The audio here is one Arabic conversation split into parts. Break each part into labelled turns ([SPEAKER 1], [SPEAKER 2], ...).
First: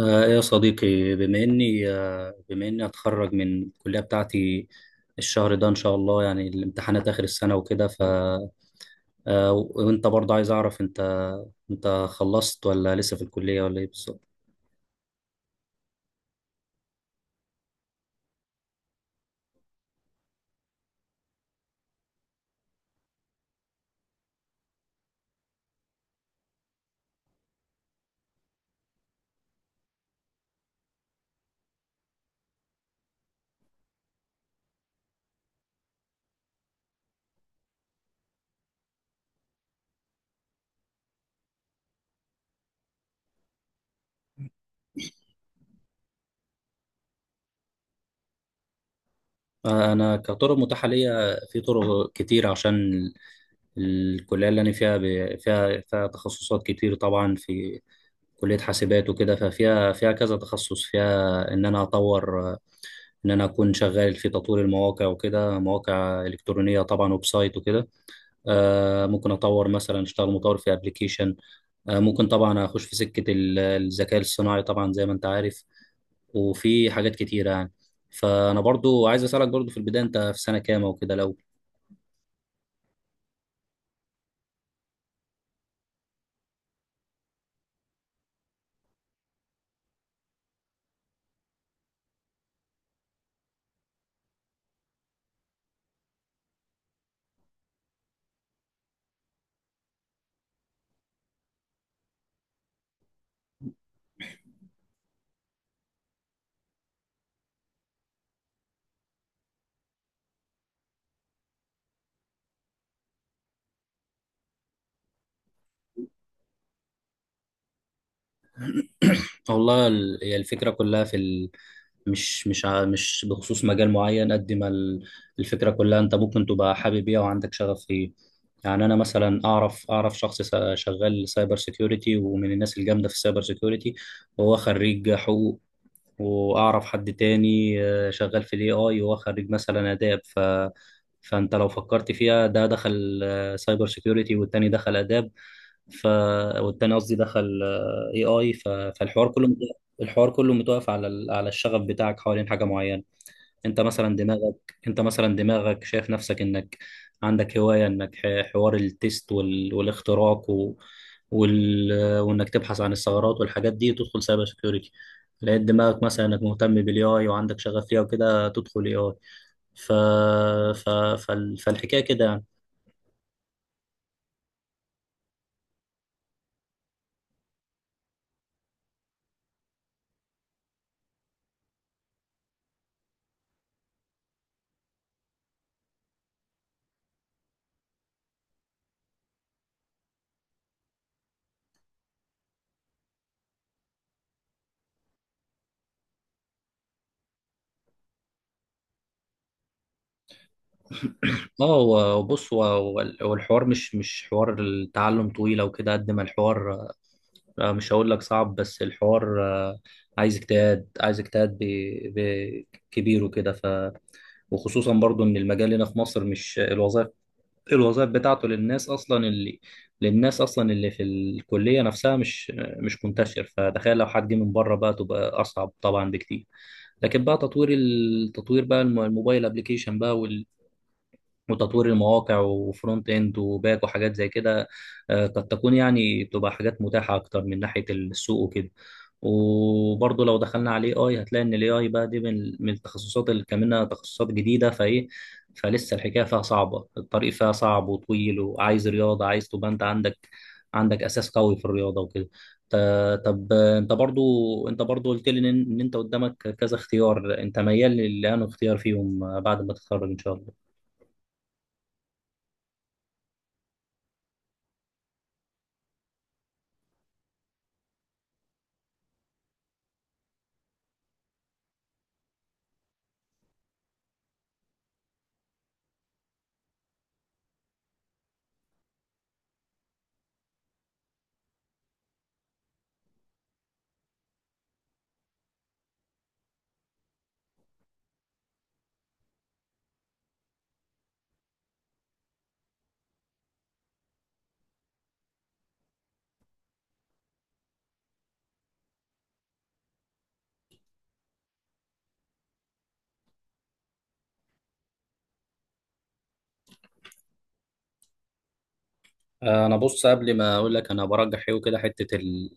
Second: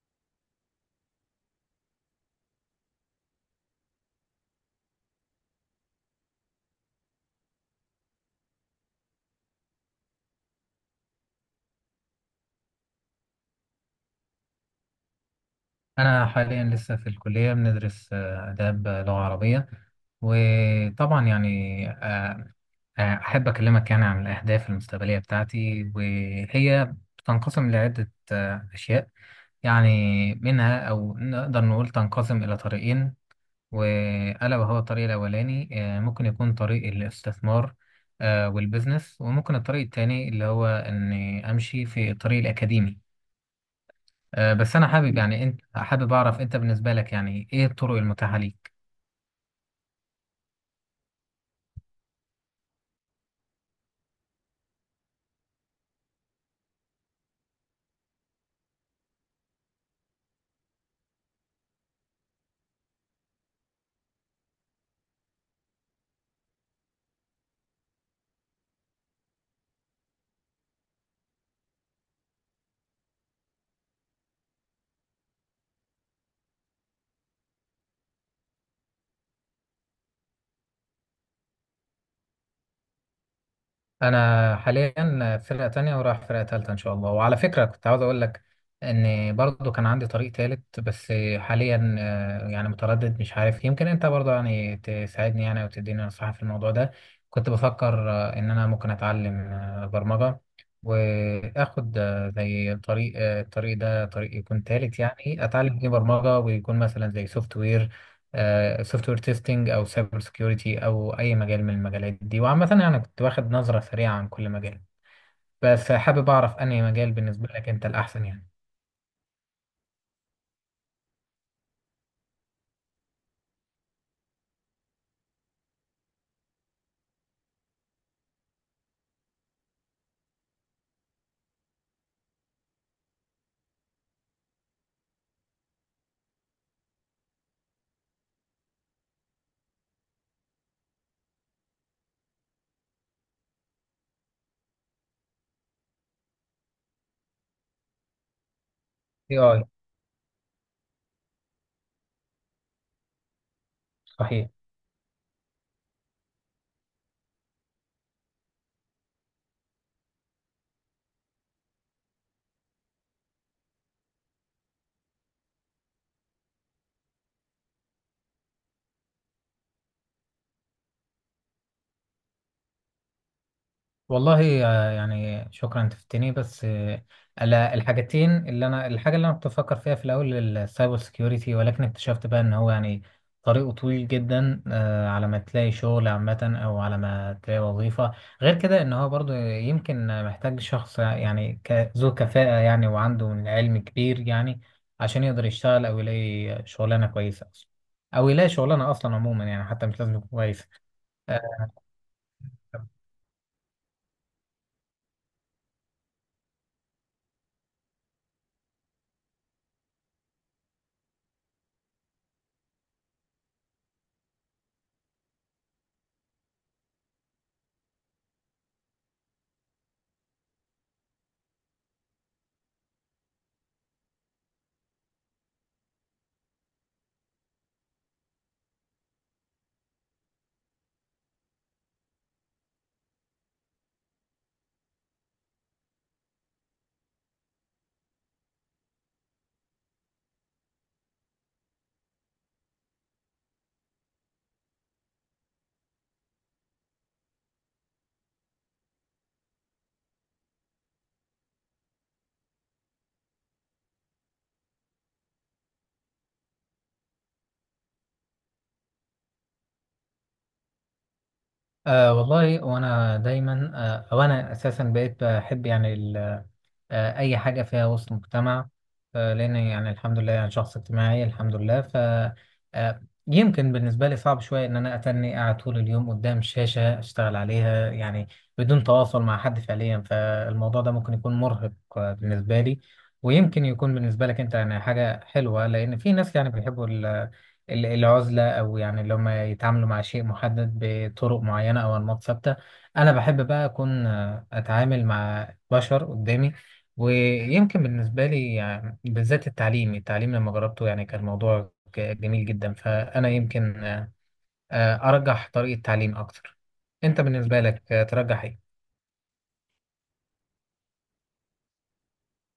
[SPEAKER 1] يا صديقي، بما اني اتخرج من الكليه بتاعتي الشهر ده ان شاء الله، يعني الامتحانات اخر السنه وكده. ف آه، وانت برضه عايز اعرف، انت انت خلصت ولا لسه في الكليه ولا ايه بالظبط؟
[SPEAKER 2] أنا حاليا لسه في الكلية بندرس آداب، لغة عربية. وطبعا يعني أحب أكلمك يعني عن الأهداف المستقبلية بتاعتي، وهي تنقسم لعدة أشياء يعني. منها، أو نقدر نقول تنقسم إلى طريقين، وألا وهو الطريق الأولاني. ممكن يكون طريق الاستثمار، والبزنس، وممكن الطريق التاني اللي هو إني أمشي في الطريق الأكاديمي. بس انا حابب يعني انت حابب اعرف انت بالنسبه لك يعني ايه الطرق المتاحه ليك؟
[SPEAKER 1] انا كطرق متاحه ليا في طرق كتير، عشان الكليه اللي انا فيها فيها تخصصات كتير طبعا، في كليه حاسبات وكده، ففيها كذا تخصص، فيها ان انا اكون شغال في تطوير المواقع وكده، مواقع الكترونيه طبعا، ويب سايت وكده. ممكن اطور مثلا اشتغل مطور في ابلكيشن. ممكن طبعا اخش في سكه الذكاء الصناعي طبعا، زي ما انت عارف، وفي حاجات كتيره يعني. فانا برضو عايز اسالك، برضو في البدايه، انت في سنه كام وكده لو؟
[SPEAKER 2] انا حاليا فرقه تانية ورايح فرقه تالتة ان شاء الله. وعلى فكره كنت عاوز اقول لك ان برضو كان عندي طريق تالت، بس حاليا يعني متردد مش عارف، يمكن انت برضو يعني تساعدني يعني وتديني نصيحه في الموضوع ده. كنت بفكر ان انا ممكن اتعلم برمجه، واخد آه، زي طريق آه، الطريق ده طريق يكون تالت يعني، اتعلم فيه برمجه ويكون مثلا زي سوفت وير، سوفت وير تيستنج، او سايبر سكيورتي، او اي مجال من المجالات دي. وعامه يعني كنت واخد نظره سريعه عن كل مجال، بس حابب اعرف انهي مجال بالنسبه لك انت الاحسن يعني.
[SPEAKER 1] والله، هي الفكره كلها في ال... مش مش ع- مش بخصوص مجال معين قد ما الفكرة كلها انت ممكن تبقى حابب ايه وعندك شغف فيه. يعني انا مثلا اعرف شغال سايبر سيكيورتي ومن الناس الجامدة في السايبر سيكيورتي، وهو خريج حقوق. واعرف حد تاني شغال في الاي اي وهو خريج مثلا اداب. فانت لو فكرت فيها، ده دخل سايبر سيكيورتي والتاني دخل اداب، ف والتاني قصدي دخل اي اي. فالحوار
[SPEAKER 2] اي
[SPEAKER 1] كله
[SPEAKER 2] اي.
[SPEAKER 1] متوقف، الحوار كله متوقف على على الشغف بتاعك حوالين حاجه معينه. انت مثلا
[SPEAKER 2] صحيح.
[SPEAKER 1] دماغك انت مثلا دماغك شايف نفسك انك عندك هوايه، حوار التيست والاختراق وال... وانك تبحث عن الثغرات والحاجات دي، تدخل سايبر سيكيورتي. لقيت دماغك مثلا انك مهتم بالاي اي وعندك شغف ليها وكده، تدخل اي اي. ف... ف... فال... فالحكايه كده يعني.
[SPEAKER 2] والله يعني شكرا، انت فتني. بس على الحاجتين، اللي انا الحاجه اللي انا كنت بفكر فيها في الاول السايبر سكيورتي، ولكن اكتشفت بقى ان هو يعني طريقه طويل جدا على ما تلاقي شغل عامه او على ما تلاقي وظيفه. غير كده ان هو برضو يمكن محتاج شخص يعني ذو كفاءه يعني، وعنده من علم كبير يعني، عشان يقدر يشتغل او يلاقي شغلانه كويسه اصلا، او يلاقي شغلانه اصلا عموما يعني حتى مش لازم يكون كويس. آه،
[SPEAKER 1] بص، هو الحوار، مش حوار التعلم طويل او كده، قد ما الحوار مش هقول لك صعب، بس الحوار عايز اجتهاد، كبير وكده. وخصوصا برضو ان المجال هنا في مصر مش الوظائف، الوظائف بتاعته للناس اصلا اللي في الكليه نفسها، مش منتشر، فتخيل لو حد جه من بره بقى، تبقى اصعب طبعا بكتير. لكن بقى التطوير بقى، الموبايل ابلكيشن بقى، وتطوير المواقع وفرونت اند وباك وحاجات زي كده، قد تكون يعني، بتبقى حاجات متاحة أكتر من ناحية السوق وكده. وبرضه لو دخلنا على الاي اي، هتلاقي ان الاي اي بقى دي من التخصصات اللي كمان تخصصات جديدة فايه، فلسه الحكاية فيها صعبة، الطريق فيها صعب وطويل، وعايز رياضة، عايز تبقى انت عندك أساس قوي في الرياضة وكده. طب انت برضو، قلت لي ان انت قدامك كذا اختيار، انت ميال لانه اختيار فيهم بعد ما تتخرج ان شاء الله؟
[SPEAKER 2] أه والله. وأنا دايما أه أو أنا أساسا بقيت بحب يعني أي حاجة فيها وسط مجتمع، لأن يعني الحمد لله يعني شخص اجتماعي الحمد لله. ف يمكن بالنسبة لي صعب شوية إن أنا أتني قاعد طول اليوم قدام شاشة أشتغل عليها يعني، بدون تواصل مع حد فعليا. فالموضوع ده ممكن يكون مرهق بالنسبة لي، ويمكن يكون بالنسبة لك أنت يعني حاجة حلوة، لأن في ناس يعني بيحبوا العزلة، أو يعني اللي هم يتعاملوا مع شيء محدد بطرق معينة أو أنماط ثابتة. أنا بحب بقى أكون أتعامل مع بشر قدامي. ويمكن بالنسبة لي يعني بالذات التعليم، التعليم لما جربته يعني كان الموضوع جميل جدا. فأنا يمكن أرجح طريقة تعليم أكتر. أنت بالنسبة لك ترجح إيه؟
[SPEAKER 1] انا بص، قبل ما اقول لك انا برجح ايه وكده، حته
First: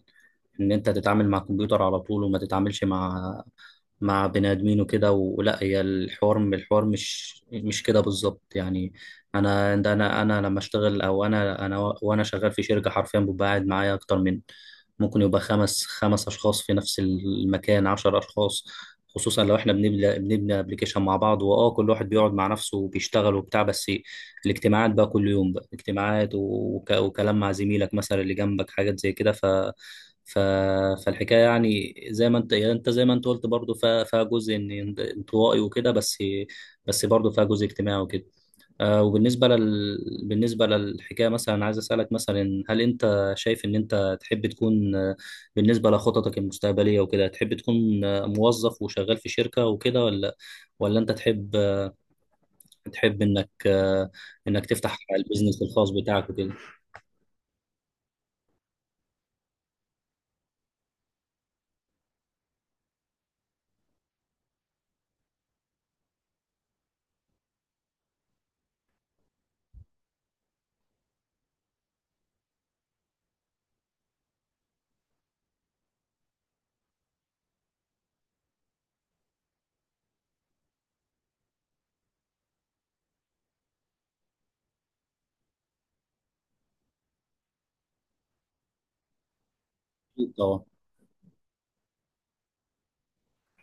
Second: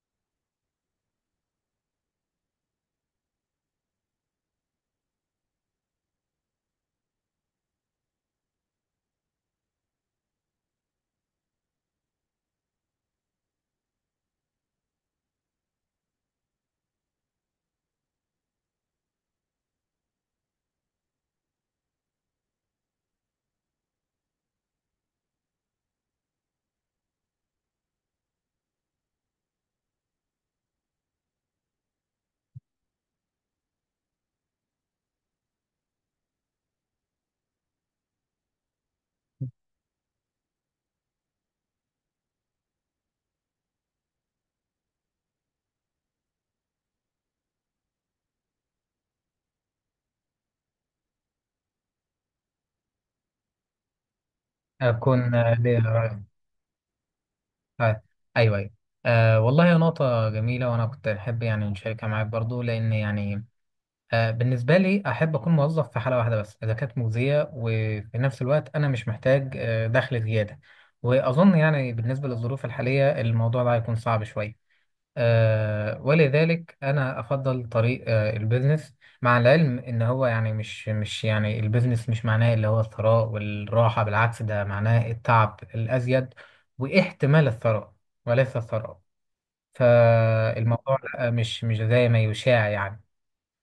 [SPEAKER 1] ان انت تتعامل مع الكمبيوتر على طول وما تتعاملش مع بني ادمين وكده، ولا هي، الحوار مش كده بالظبط يعني. انا ده، انا لما اشتغل، او انا انا وانا شغال في شركه، حرفيا ببقى قاعد معايا اكتر من، ممكن يبقى خمس اشخاص في نفس المكان، عشر اشخاص، خصوصا لو احنا بنبني ابلكيشن مع بعض. كل واحد بيقعد مع نفسه وبيشتغل وبتاع، بس الاجتماعات بقى كل يوم بقى اجتماعات، وكلام مع زميلك مثلا اللي جنبك، حاجات زي كده. ف... فالحكايه يعني زي ما انت، يعني انت زي ما انت قلت برضو، فيها جزء انطوائي وكده، بس برضو فيها جزء اجتماعي وكده. وبالنسبه بالنسبه للحكايه مثلا، عايز اسالك مثلا، هل انت شايف ان انت تحب تكون بالنسبه لخططك المستقبليه وكده، تحب تكون موظف وشغال في شركه وكده، ولا انت تحب انك انك تفتح
[SPEAKER 2] أكون
[SPEAKER 1] البيزنس
[SPEAKER 2] ليا
[SPEAKER 1] الخاص
[SPEAKER 2] رأي.
[SPEAKER 1] بتاعك وكده؟
[SPEAKER 2] آه، أيوه، أيوه. والله يا نقطة جميلة، وأنا كنت أحب يعني نشاركها معاك برضو. لأن يعني بالنسبة لي أحب أكون موظف في حالة واحدة بس، إذا كانت مجزية وفي نفس الوقت أنا مش محتاج دخل زيادة. وأظن يعني بالنسبة للظروف الحالية الموضوع ده هيكون صعب شوية. آه، ولذلك أنا أفضل طريق آه البيزنس، مع العلم إن هو يعني مش مش يعني البيزنس مش معناه اللي هو الثراء والراحة. بالعكس، ده معناه التعب الأزيد واحتمال الثراء، وليس الثراء.
[SPEAKER 1] أكيد طبعا.
[SPEAKER 2] فالموضوع لأ، مش زي ما يشاع يعني.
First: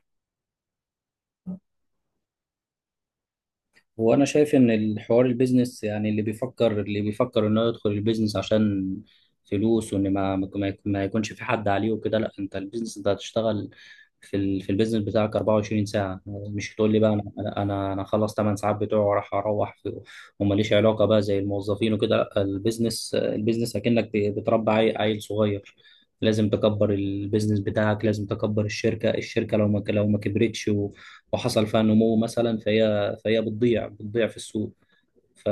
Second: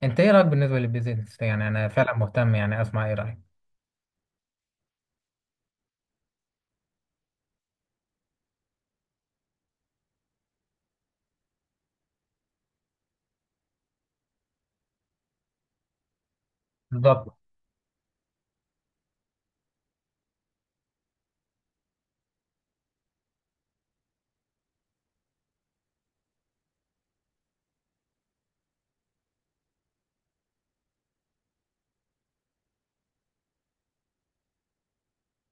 [SPEAKER 2] أنت إيه رأيك بالنسبة للبيزنس؟ يعني أنا فعلا مهتم يعني أسمع إيه رأيك.
[SPEAKER 1] هو انا شايف ان الحوار البيزنس يعني، اللي بيفكر انه يدخل البيزنس عشان فلوس، وان ما يكونش في حد عليه وكده، لا. انت البيزنس، انت هتشتغل في في البيزنس بتاعك 24 ساعة، مش هتقول لي بقى انا
[SPEAKER 2] بالظبط.
[SPEAKER 1] انا انا أنا خلص 8 ساعات بتوعي وراح اروح وماليش علاقة بقى زي الموظفين وكده. لا، البيزنس، عيل صغير، لازم تكبر البيزنس بتاعك، لازم تكبر الشركة، الشركة لو ما كبرتش وحصل فيها نمو مثلا، فهي بتضيع في السوق. ف...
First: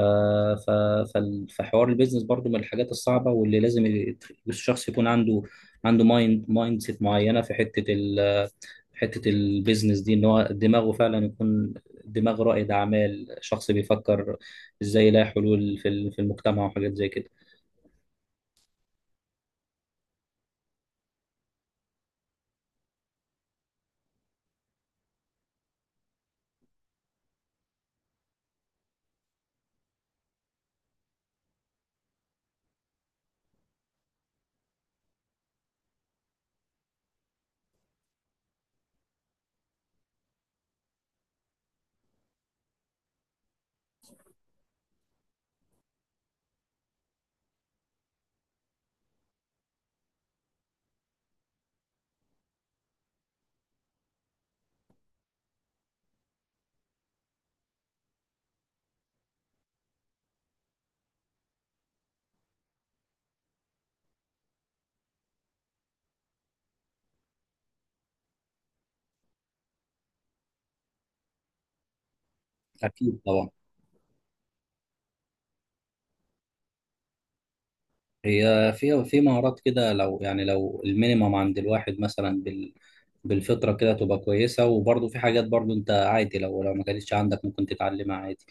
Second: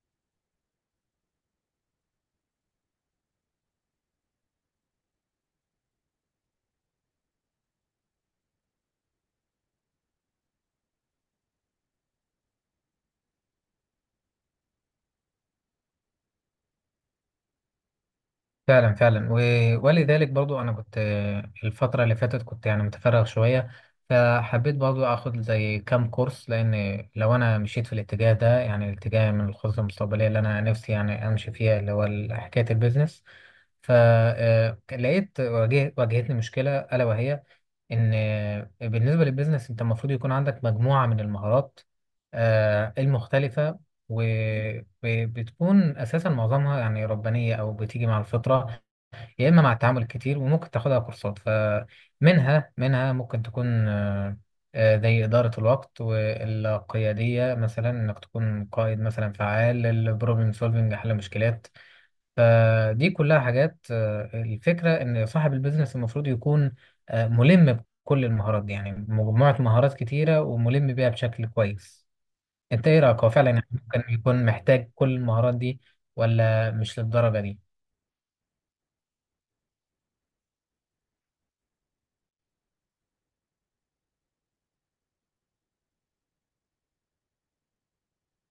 [SPEAKER 1] ف... فحوار البيزنس برضو من الحاجات الصعبة، واللي لازم الشخص يكون عنده مايند سيت معينة في حتة حتة البيزنس دي، ان هو دماغه فعلا يكون دماغ رائد أعمال، شخص بيفكر ازاي يلاقي حلول في في المجتمع وحاجات زي كده.
[SPEAKER 2] فعلا، فعلا. ولذلك برضو انا كنت الفتره اللي فاتت كنت يعني متفرغ شويه، فحبيت برضو اخد زي كام كورس. لان لو انا مشيت في الاتجاه ده يعني الاتجاه من الخطط المستقبليه اللي انا نفسي يعني امشي فيها اللي هو حكايه البيزنس، فلقيت واجهتني مشكله الا وهي ان بالنسبه للبيزنس انت المفروض يكون عندك مجموعه من المهارات المختلفه، وبتكون اساسا معظمها يعني ربانيه او بتيجي مع الفطره، يا اما مع التعامل كتير، وممكن تاخدها كورسات. فمنها منها ممكن تكون زي اداره الوقت والقياديه، مثلا انك تكون قائد مثلا فعال، البروبلم سولفنج حل مشكلات. فدي كلها حاجات الفكره ان صاحب البيزنس المفروض يكون ملم بكل المهارات دي يعني، مجموعه مهارات كتيره وملم بيها بشكل كويس. انت ايه رايك؟
[SPEAKER 1] أكيد
[SPEAKER 2] هو فعلا
[SPEAKER 1] طبعا.
[SPEAKER 2] يعني ممكن يكون محتاج كل المهارات دي، ولا مش للدرجه دي؟
[SPEAKER 1] هي في مهارات كده، لو يعني، المينيمم عند الواحد مثلا، بالفطرة كده تبقى كويسة، وبرضه في حاجات برضه انت عادي، لو ما كانتش عندك، ممكن تتعلمها عادي.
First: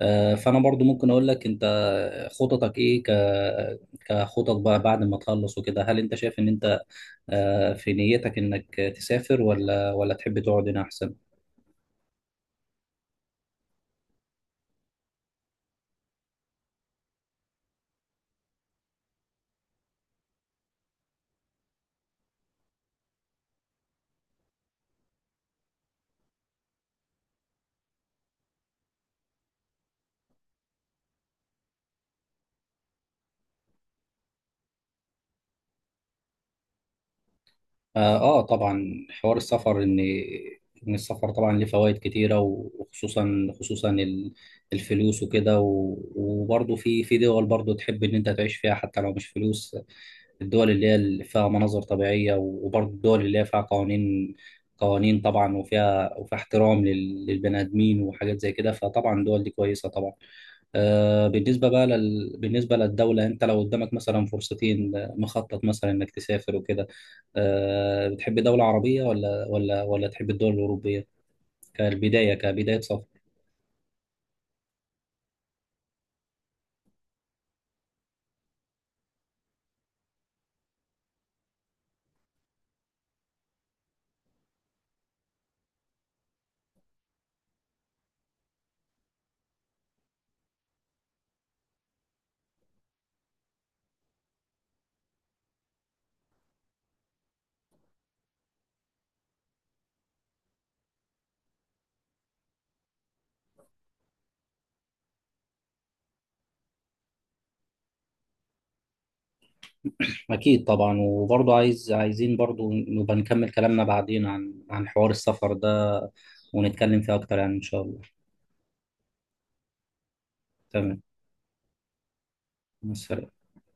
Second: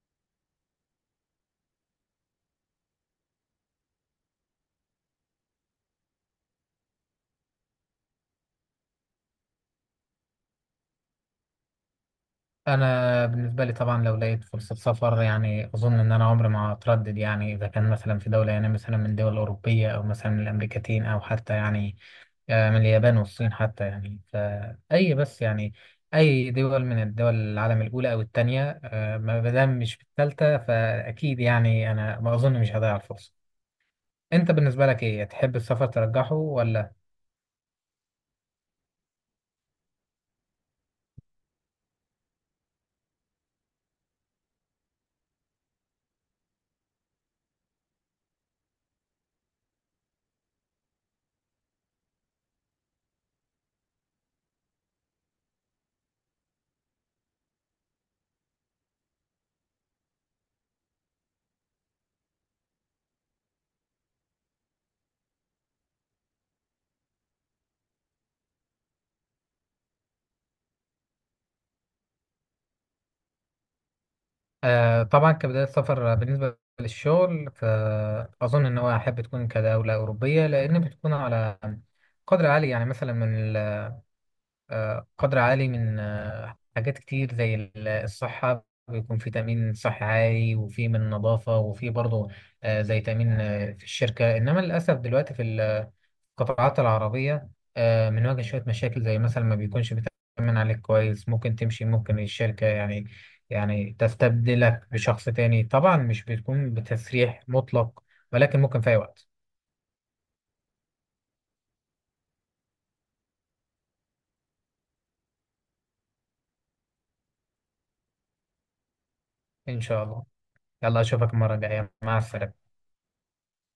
[SPEAKER 1] فانا برضه ممكن اقول لك، انت خططك ايه، كخطط بقى بعد ما تخلص وكده؟ هل انت شايف ان انت في نيتك انك تسافر، ولا تحب تقعد هنا احسن؟
[SPEAKER 2] انا بالنسبه لي طبعا لو لقيت فرصه سفر يعني اظن ان انا عمري ما هتردد يعني. اذا كان مثلا في دوله يعني مثلا من دول اوروبيه، او مثلا من الامريكتين، او حتى يعني من اليابان والصين حتى يعني، فاي بس يعني اي دول من الدول العالم الاولى او الثانيه، ما دام مش في الثالثه، فاكيد يعني انا ما اظن مش هضيع الفرصه. انت بالنسبه لك ايه تحب السفر ترجحه ولا؟
[SPEAKER 1] طبعا، حوار السفر، إن السفر طبعا ليه فوائد كتيرة، وخصوصا، الفلوس وكده، وبرضه في دول برضه تحب إن أنت تعيش فيها حتى لو مش فلوس، الدول اللي اللي فيها مناظر طبيعية، وبرضه الدول اللي هي فيها قوانين، قوانين طبعا، وفيها احترام للبني آدمين وحاجات زي كده، فطبعا الدول دي كويسة طبعا. بالنسبة بقى بالنسبة للدولة، أنت لو قدامك مثلا فرصتين، مخطط مثلا إنك تسافر وكده، بتحب دولة عربية ولا تحب الدول الأوروبية، كبداية سفر؟
[SPEAKER 2] طبعا كبداية سفر بالنسبة للشغل، فأظن إن هو أحب تكون كدولة أوروبية، لأن بتكون على قدر عالي يعني مثلا من قدر عالي من حاجات كتير زي الصحة. بيكون في تأمين صحي عالي، وفي من نظافة، وفي برضه زي تأمين في الشركة. إنما للأسف دلوقتي في ال القطاعات العربية بنواجه شوية مشاكل، زي مثلا ما بيكونش بيتأمن عليك كويس، ممكن تمشي، ممكن الشركة يعني يعني تستبدلك بشخص تاني. طبعا مش بتكون بتسريح مطلق، ولكن ممكن في أي وقت.
[SPEAKER 1] أكيد طبعا. وبرضه عايزين برضه نبقى نكمل كلامنا بعدين عن حوار السفر ده، ونتكلم فيه أكتر، يعني إن شاء الله.
[SPEAKER 2] إن شاء الله.
[SPEAKER 1] تمام،
[SPEAKER 2] يلا أشوفك المرة الجاية. مع السلامة.
[SPEAKER 1] مع السلامة.